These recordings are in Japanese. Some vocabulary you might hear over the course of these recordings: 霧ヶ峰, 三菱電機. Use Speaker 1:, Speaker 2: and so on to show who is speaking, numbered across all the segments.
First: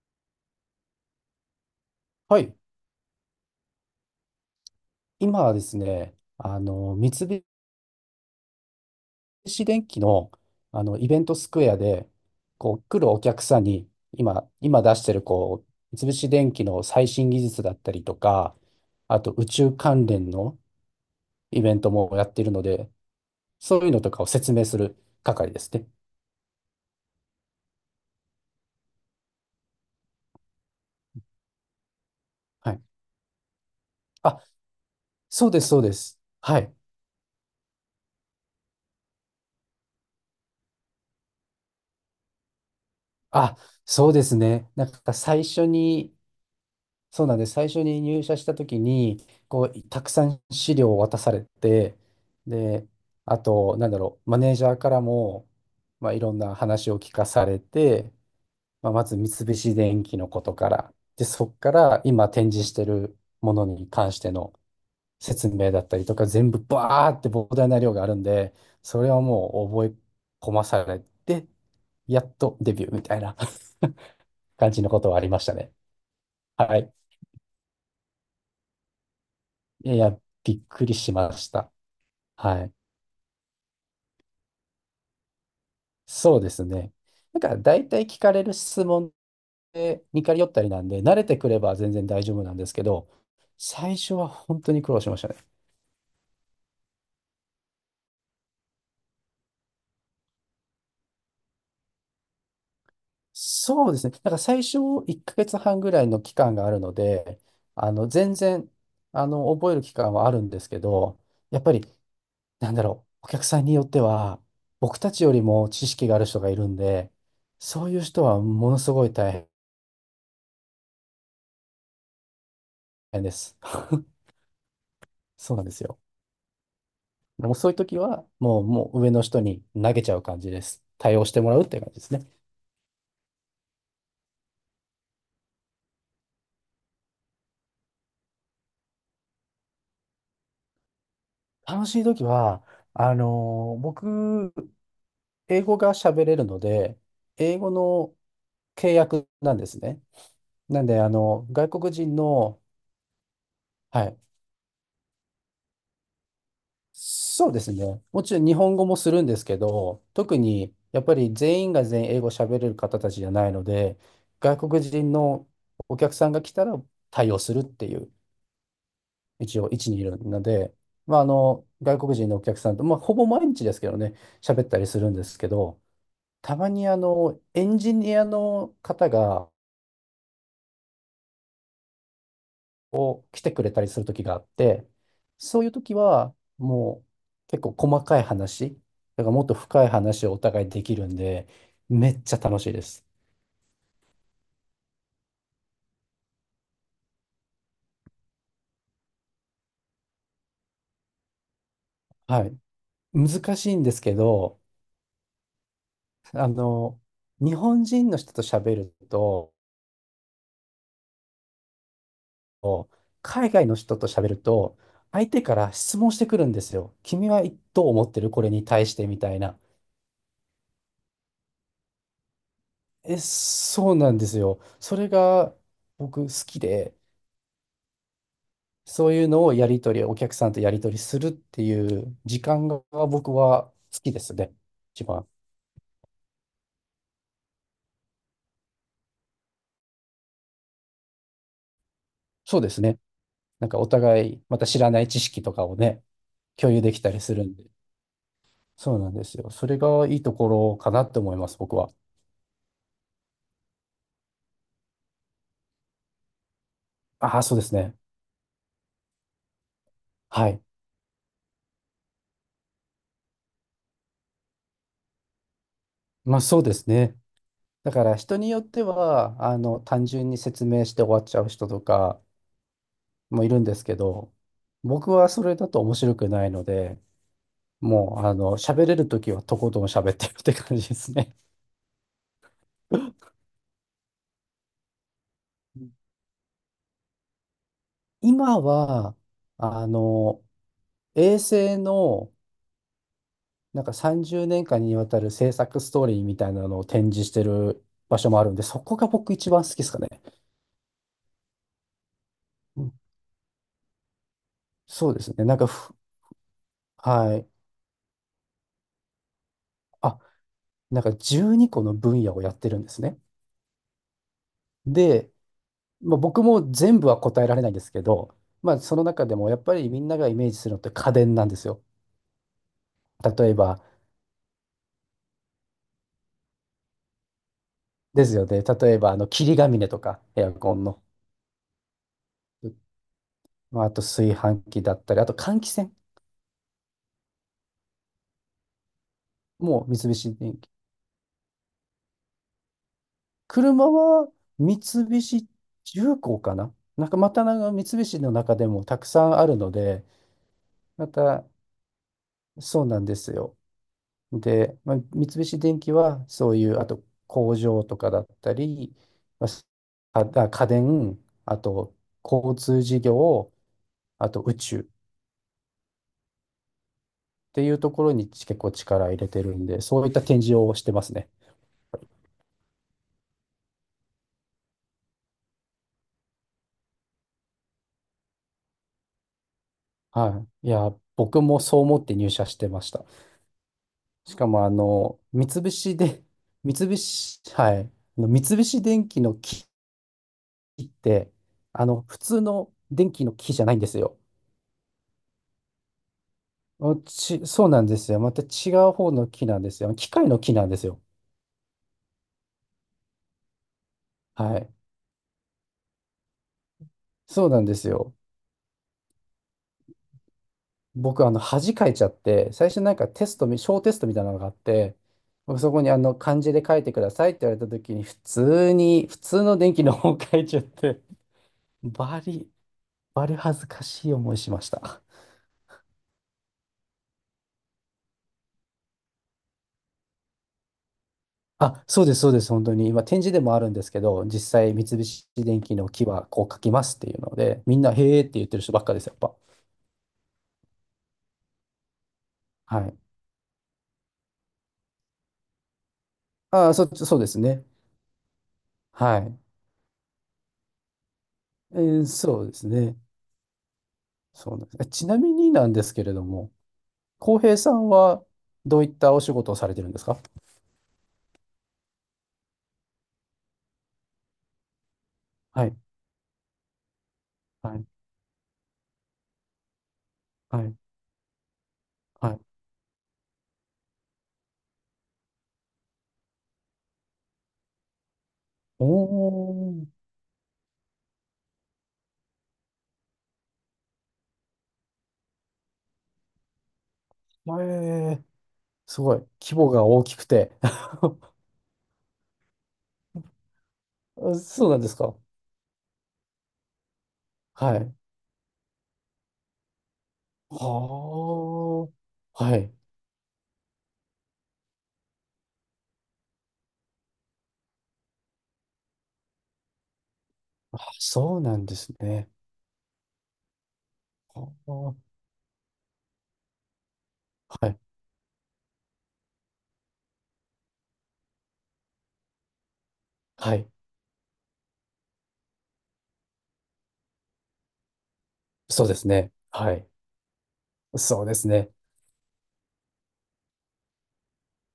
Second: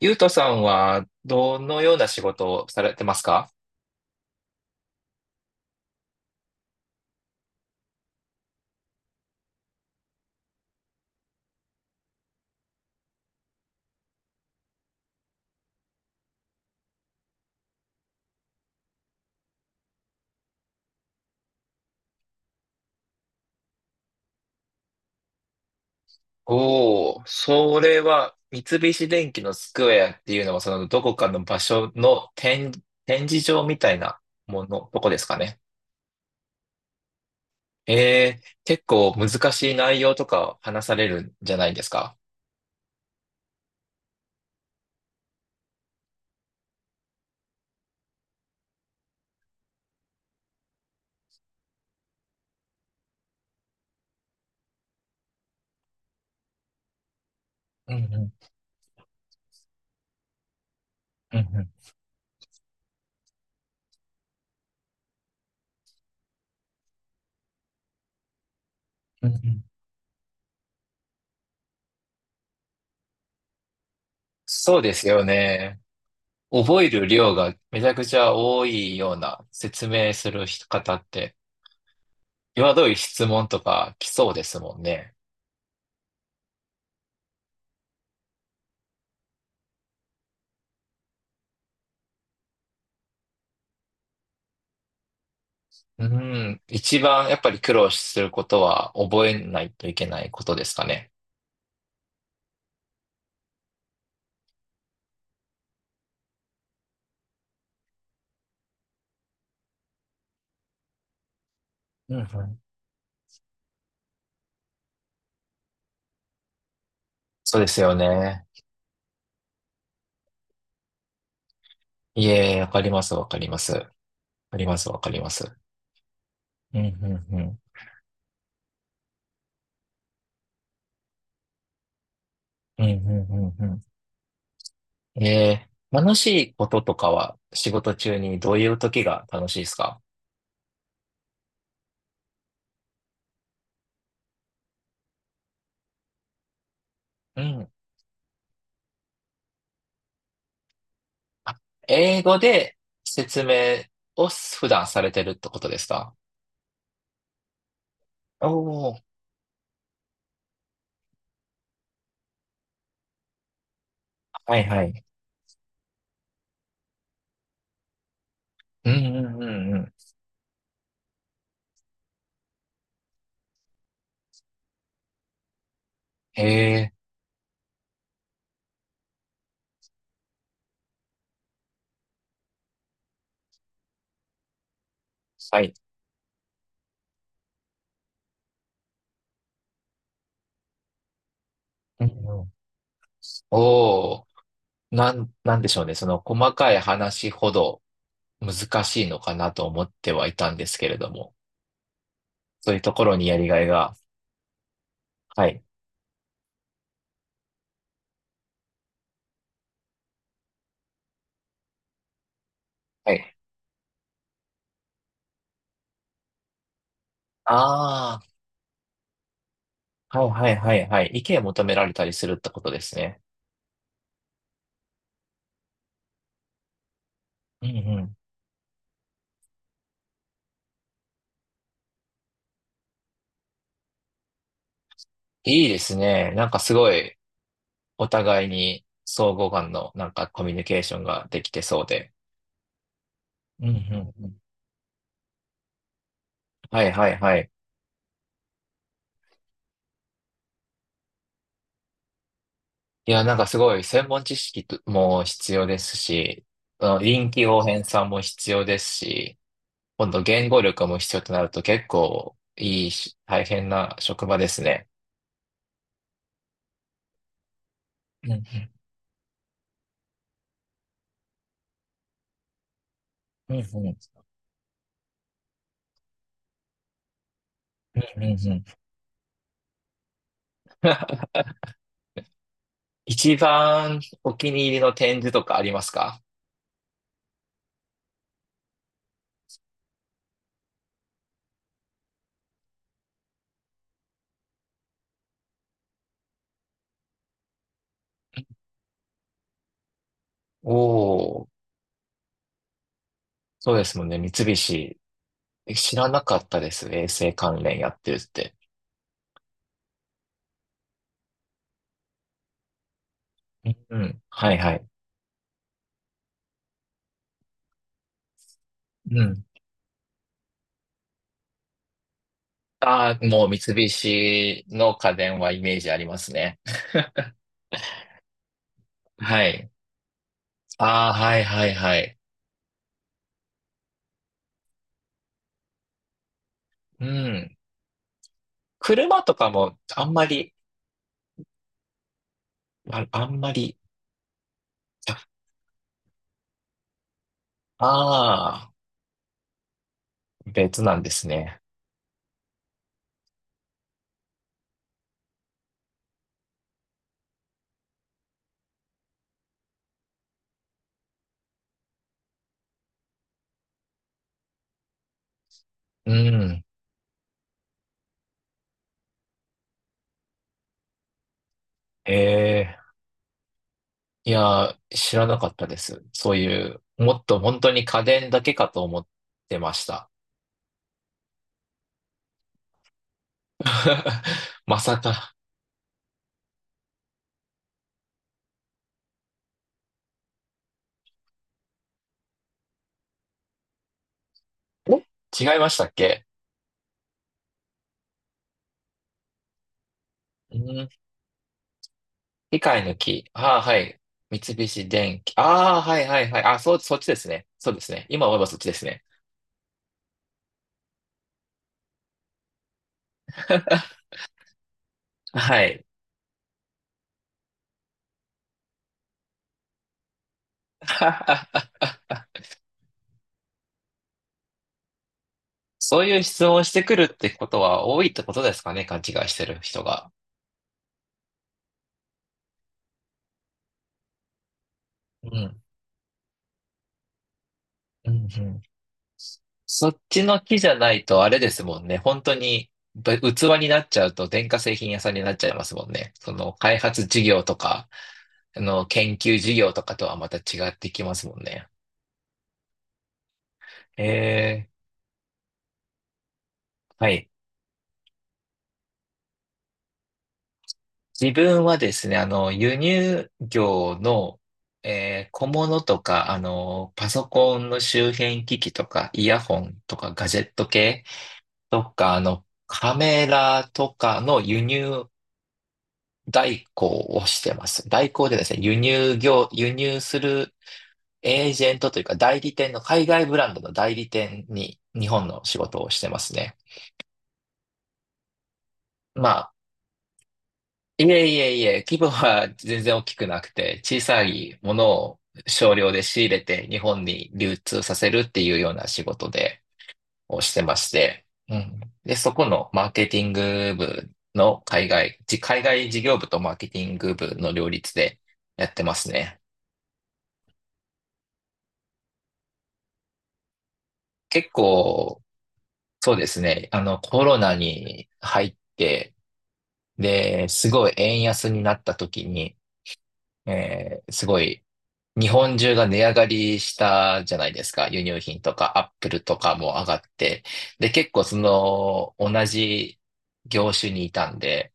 Speaker 1: ゆうとさんはどのような仕
Speaker 2: は
Speaker 1: 事
Speaker 2: い。
Speaker 1: をされてますか？
Speaker 2: 今はですね、三菱電機の、イベントスクエアで、来るお客さんに、今出してる、三菱電機の最新技術だったりとか、あと宇宙関連のイベントもやっているので、そういうのとかを説明する係ですね。
Speaker 1: おお、それは三菱電機のスクエアっていうのは、そのどこかの場所の
Speaker 2: はい。
Speaker 1: 展示場みたいな
Speaker 2: あ、
Speaker 1: もの、どこですか
Speaker 2: そう
Speaker 1: ね。
Speaker 2: です、そうです。はい。
Speaker 1: 結構難しい内容とか話されるんじゃないですか？
Speaker 2: あ、そうですね。なんか最初にそうなんです。最初に入社した時に、たくさん資料を渡されて、で、あと、マネージャーからも、まあ、いろんな話を聞かされ
Speaker 1: うん
Speaker 2: て、
Speaker 1: うん、
Speaker 2: まあ、まず三菱電機のことから、で、
Speaker 1: うんう
Speaker 2: そこ
Speaker 1: ん、
Speaker 2: から今展示してるものに関しての説明だったりとか、全部バーって膨大な量があるんで、それは
Speaker 1: うんうん。
Speaker 2: もう覚え込まされて、やっとデビューみたいな 感
Speaker 1: そう
Speaker 2: じの
Speaker 1: で
Speaker 2: こ
Speaker 1: す
Speaker 2: とはあ
Speaker 1: よ
Speaker 2: りましたね。
Speaker 1: ね。
Speaker 2: は
Speaker 1: 覚え
Speaker 2: い。
Speaker 1: る量がめちゃくちゃ多いような説
Speaker 2: い
Speaker 1: 明
Speaker 2: や、
Speaker 1: する
Speaker 2: びっく
Speaker 1: 方
Speaker 2: り
Speaker 1: っ
Speaker 2: しま
Speaker 1: て、
Speaker 2: した。はい。
Speaker 1: 際どい質問とか来そうですもんね。
Speaker 2: そうですね。大体聞かれる質問で似通ったりなんで、慣れてくれば全然大丈夫なんですけど、最初は本当に苦労しましたね。
Speaker 1: うん。一番やっぱり苦労することは覚えないといけないことですかね。
Speaker 2: そうですね。最初1ヶ月半ぐらいの期間があるので、全然、覚える期間はあるんですけど、やっぱり、
Speaker 1: うんうん。
Speaker 2: お客さんによっては、僕たちよりも知識がある人がいるんで、
Speaker 1: そうです
Speaker 2: そう
Speaker 1: よ
Speaker 2: いう人は
Speaker 1: ね。
Speaker 2: ものすごい大
Speaker 1: いえ、わかります、
Speaker 2: 変
Speaker 1: わ
Speaker 2: で
Speaker 1: かり
Speaker 2: す。
Speaker 1: ます。わ かります、わかります。
Speaker 2: そうなんですよ。
Speaker 1: うん、うん、う
Speaker 2: もう
Speaker 1: ん。
Speaker 2: そういう時は、もう上の人に投げちゃう感じです。対応してもらうっていう感じですね。
Speaker 1: うん、うん、うん、うん。ええ、楽しいこととかは仕事中にどういう時が楽しいですか？
Speaker 2: 楽しい時は、僕、英語が喋れるので、
Speaker 1: う
Speaker 2: 英語
Speaker 1: ん。
Speaker 2: の契約なんですね。なんで、
Speaker 1: あ、
Speaker 2: 外国人
Speaker 1: 英語
Speaker 2: の、
Speaker 1: で説明
Speaker 2: はい、
Speaker 1: を普段されてるってことですか？
Speaker 2: そうですね。もちろん
Speaker 1: お
Speaker 2: 日本語
Speaker 1: お
Speaker 2: も
Speaker 1: ー、
Speaker 2: するんですけど、特にやっぱり全員が全員英語喋れる方たちじゃないので、
Speaker 1: はい
Speaker 2: 外国
Speaker 1: はい。
Speaker 2: 人のお客さんが来たら対応するっていう
Speaker 1: うん、うん、う
Speaker 2: 一応
Speaker 1: ん、う
Speaker 2: 置
Speaker 1: ん。
Speaker 2: にいるので、まあ、外国人のお客さんと、まあ、ほぼ毎日ですけどね、喋ったりするんですけど、
Speaker 1: え
Speaker 2: たまに
Speaker 1: え、
Speaker 2: エンジニアの方がを来てくれたりする時があって、
Speaker 1: は
Speaker 2: そういう
Speaker 1: い。
Speaker 2: 時はもう結構細かい話、だからもっと深い話をお互いできるんで、
Speaker 1: うん
Speaker 2: め
Speaker 1: うん、う
Speaker 2: っ
Speaker 1: んうん、へえ、はい、う
Speaker 2: ちゃ
Speaker 1: んうん、
Speaker 2: 楽しいです。
Speaker 1: おお。なんでしょうね。その細かい話ほど難しいのかなと思ってはいたんですけれども、
Speaker 2: はい。
Speaker 1: そういうところにやり
Speaker 2: 難
Speaker 1: が
Speaker 2: し
Speaker 1: い
Speaker 2: いんで
Speaker 1: が。
Speaker 2: すけど、
Speaker 1: はい。
Speaker 2: あの、日本人の人と喋ると、
Speaker 1: はい。
Speaker 2: 海外の人と喋ると、相手から質問してくるんですよ。君はどう思っ
Speaker 1: あ
Speaker 2: てるこれに対してみたいな。
Speaker 1: あ、はいはいはいはい。意見を求められたりするってことです
Speaker 2: え、
Speaker 1: ね。
Speaker 2: そうなんですよ。それが僕好きで、
Speaker 1: うんうん。
Speaker 2: そういうのをやり取り、お客さんとやり取りするっていう時間が僕は好きですね。一番。
Speaker 1: いいですね。なんかすごいお互いに相互間のなんかコミュニケーションができてそうで。
Speaker 2: そうですね。
Speaker 1: うんうん
Speaker 2: お
Speaker 1: う
Speaker 2: 互
Speaker 1: ん。
Speaker 2: いまた知らない知識とかをね、共有
Speaker 1: は
Speaker 2: で
Speaker 1: い
Speaker 2: き
Speaker 1: は
Speaker 2: た
Speaker 1: い
Speaker 2: りす
Speaker 1: は
Speaker 2: る
Speaker 1: い。
Speaker 2: んで。そうなんですよ。それがいいところかなって思います、僕は。
Speaker 1: いや、なんかすごい専門知識とも必要ですし、あの臨
Speaker 2: ああ、
Speaker 1: 機
Speaker 2: そう
Speaker 1: 応
Speaker 2: です
Speaker 1: 変
Speaker 2: ね。
Speaker 1: さも必要ですし、今度
Speaker 2: は
Speaker 1: 言語
Speaker 2: い。
Speaker 1: 力も必要となると結構いいし、大変な職場ですね。
Speaker 2: まあそうですね。だから
Speaker 1: うんう
Speaker 2: 人
Speaker 1: ん、
Speaker 2: によっては、単純に説明して終わっちゃう人とかもい
Speaker 1: うん
Speaker 2: る
Speaker 1: う
Speaker 2: んです
Speaker 1: ん、
Speaker 2: けど、僕はそれだと面白くないので、も
Speaker 1: うん
Speaker 2: う、
Speaker 1: うん。
Speaker 2: 喋れるときはとことん喋ってるって感じです ね。
Speaker 1: 一番お気に入りの展示とかあり
Speaker 2: う
Speaker 1: ます
Speaker 2: ん。
Speaker 1: か？
Speaker 2: 今は、あの、衛星の、30年間にわたる制作ストーリーみたいなのを展示してる場所もあるんで、そこが僕一番好きですかね。
Speaker 1: おおー、
Speaker 2: うん。
Speaker 1: そうですもんね。三菱。
Speaker 2: そうですね。なんか
Speaker 1: え、知
Speaker 2: ふ、
Speaker 1: らなかったです。衛星
Speaker 2: はい。
Speaker 1: 関連やってるって。
Speaker 2: あ、12個の分野をやってるんですね。
Speaker 1: うん、はいはい。
Speaker 2: で、まあ、僕も全部は答えられないんですけど、まあ、その
Speaker 1: う
Speaker 2: 中で
Speaker 1: ん。
Speaker 2: もやっぱりみんながイメージするのって家電なんですよ。
Speaker 1: ああ、もう
Speaker 2: 例え
Speaker 1: 三
Speaker 2: ば、
Speaker 1: 菱の家電はイメージありますね。
Speaker 2: ですよね。例えば、
Speaker 1: は
Speaker 2: 霧ヶ
Speaker 1: い。
Speaker 2: 峰とか、エアコンの。
Speaker 1: ああ、はいはいはい。
Speaker 2: まあ、あと炊飯器だったり、あと換気扇。
Speaker 1: うん。車とかも
Speaker 2: もう三
Speaker 1: あんま
Speaker 2: 菱
Speaker 1: り、
Speaker 2: 電機。
Speaker 1: あ、あんまり、
Speaker 2: 車は三菱重工かな、また三菱の中で
Speaker 1: あ
Speaker 2: もたくさんあるので、
Speaker 1: あ、別なん
Speaker 2: ま
Speaker 1: です
Speaker 2: た、
Speaker 1: ね。
Speaker 2: そうなんですよ。で、まあ、三菱電機はそういう、あと工場とかだったり、まあ、あ、家電、あと交通事業、あと宇宙っ
Speaker 1: うん。
Speaker 2: ていうところに結構力入れてるんで、そういった展示をしてますね。
Speaker 1: ええ。いやー、知らなかったです。そういう、もっと本当に家電だけかと思ってました。
Speaker 2: はい。いや、僕もそう思って入社してました。しか も、
Speaker 1: まさか。
Speaker 2: 三菱で、はい。三菱電機の木って、普通の電気の木じゃないんですよ。
Speaker 1: え、違いましたっけ？
Speaker 2: そうなんですよ。また違う方の木なんですよ。機械の木
Speaker 1: う
Speaker 2: なんです
Speaker 1: ん。
Speaker 2: よ。
Speaker 1: 機械の木。ああ、はい。三
Speaker 2: はい。
Speaker 1: 菱電機。ああ、はいはいはい。あ、そう、そっちですね。
Speaker 2: そうなん
Speaker 1: そう
Speaker 2: で
Speaker 1: で
Speaker 2: す
Speaker 1: すね。
Speaker 2: よ。
Speaker 1: 今思えばそっちですね。
Speaker 2: 僕、恥かいちゃって、最初テストみ、小テストみたいなのがあって、僕
Speaker 1: は
Speaker 2: そこ
Speaker 1: い。
Speaker 2: に漢字で書いてくださいって言われた時に、普通の電気の方を書いちゃって、バリ、バリ恥ずかしい思いしました。
Speaker 1: そういう質問をしてくるってことは多いってことですかね。勘違いしてる人が。
Speaker 2: あ、そうです、そうです、本当に。今、展示でもあるんですけど、実際、三菱
Speaker 1: う
Speaker 2: 電
Speaker 1: ん。
Speaker 2: 機の木はこう書きますっていうので、みんな、
Speaker 1: うんう
Speaker 2: へーって言って
Speaker 1: ん。
Speaker 2: る人ばっかです、やっぱ。
Speaker 1: そっちの木じゃないとあれですもんね。本当に
Speaker 2: はい。
Speaker 1: ぶ器になっちゃうと電化製品屋さんになっちゃいますもんね。その
Speaker 2: ああ、
Speaker 1: 開発
Speaker 2: そう
Speaker 1: 事
Speaker 2: です
Speaker 1: 業と
Speaker 2: ね。
Speaker 1: か、あの研
Speaker 2: は
Speaker 1: 究
Speaker 2: い。
Speaker 1: 事業とかとはまた違ってきますもんね。
Speaker 2: そうですね。そう
Speaker 1: え
Speaker 2: なんです。ちなみになんですけれども、
Speaker 1: はい。
Speaker 2: 浩平さんはどういったお仕事をされてるんですか？
Speaker 1: 自分はですね、輸入業の、小
Speaker 2: はい。
Speaker 1: 物とか、パソコン
Speaker 2: は
Speaker 1: の
Speaker 2: い。
Speaker 1: 周辺機器とか、イヤホンとか、ガジェッ
Speaker 2: は
Speaker 1: ト
Speaker 2: い。
Speaker 1: 系とか、
Speaker 2: はい。
Speaker 1: カメラとかの輸入代行をしてます。代行でですね、輸
Speaker 2: お
Speaker 1: 入業、輸入
Speaker 2: ー。
Speaker 1: するエージェントというか代理店の海外ブランドの代理店に日本の仕事をしてますね。
Speaker 2: えー、すごい。
Speaker 1: まあ、
Speaker 2: 規模が大きくて。
Speaker 1: い えいえいえ、規模は全然大きくなくて、小さい
Speaker 2: そう
Speaker 1: も
Speaker 2: なんで
Speaker 1: の
Speaker 2: すか？
Speaker 1: を少量で仕入れて日本に流
Speaker 2: は
Speaker 1: 通さ
Speaker 2: い。
Speaker 1: せるっていうような仕事で、をし
Speaker 2: は
Speaker 1: てまして、うん。で、そ
Speaker 2: あ。
Speaker 1: こ
Speaker 2: は
Speaker 1: の
Speaker 2: い。
Speaker 1: マーケティング部の海外事業部とマーケティング部の両立でやってますね。
Speaker 2: あ、そうなんですね。
Speaker 1: 結
Speaker 2: はあ。
Speaker 1: 構そうですね。コロナ
Speaker 2: はい。
Speaker 1: に入って、で、すごい円安になった時に、
Speaker 2: はい。
Speaker 1: すごい日本中が値上がりしたじゃないですか。輸入品とか
Speaker 2: そう
Speaker 1: アッ
Speaker 2: です
Speaker 1: プル
Speaker 2: ね。
Speaker 1: とかも
Speaker 2: は
Speaker 1: 上
Speaker 2: い。
Speaker 1: がって。で、結
Speaker 2: そ
Speaker 1: 構
Speaker 2: うで
Speaker 1: そ
Speaker 2: すね。
Speaker 1: の同じ業種にいたんで、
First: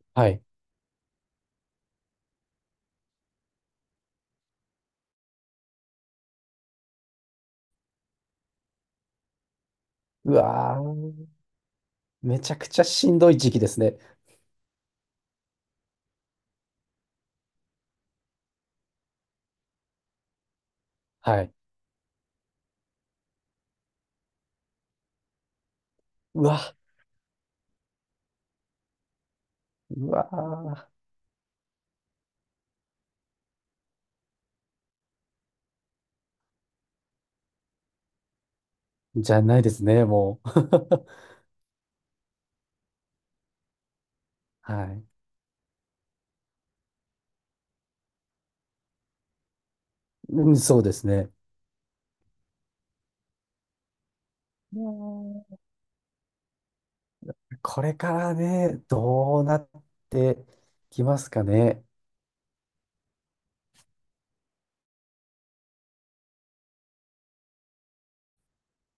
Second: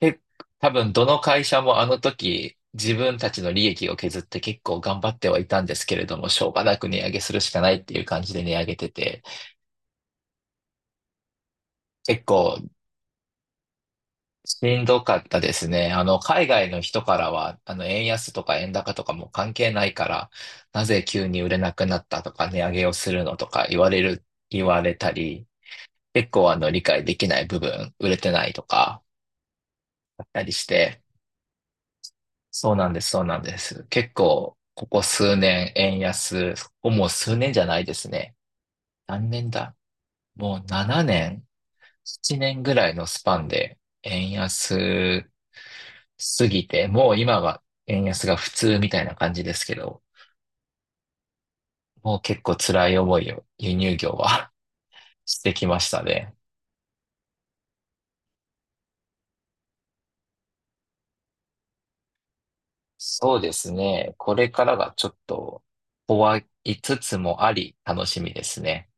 Speaker 1: で、
Speaker 2: はい。
Speaker 1: 多分どの会社もあの時自分たちの利益を削って結構頑張ってはいたんですけれども、しょうがなく値上げするしかないっていう感じで値上げてて、
Speaker 2: うわー。
Speaker 1: 結
Speaker 2: めちゃ
Speaker 1: 構
Speaker 2: くちゃしんどい時期ですね。
Speaker 1: しんどかったですね。海外の人からは、円安とか円高とかも関係ないから、なぜ急に
Speaker 2: は
Speaker 1: 売
Speaker 2: い。
Speaker 1: れなくなったとか、値上げをするのとか言われたり、結
Speaker 2: う
Speaker 1: 構
Speaker 2: わ、
Speaker 1: 理解できない部分、売れてないとか、
Speaker 2: う
Speaker 1: あったりし
Speaker 2: わ
Speaker 1: て、そうなんです、そうなんです。結構、ここ数年、円安、ここもう数年じゃないですね。
Speaker 2: ー、
Speaker 1: 何
Speaker 2: じゃ
Speaker 1: 年
Speaker 2: ないで
Speaker 1: だ、
Speaker 2: すね、もう。
Speaker 1: もう7 年7年ぐらいのスパンで円
Speaker 2: はい。
Speaker 1: 安すぎて、もう今は円安が普通みたいな感じですけど、
Speaker 2: うん、そうですね。
Speaker 1: もう結構辛い思いを輸入業は し
Speaker 2: ね
Speaker 1: てきましたね。
Speaker 2: え、これからね、どうなってきますかね？
Speaker 1: そうですね。これからがちょっと怖いつつもあり楽しみですね。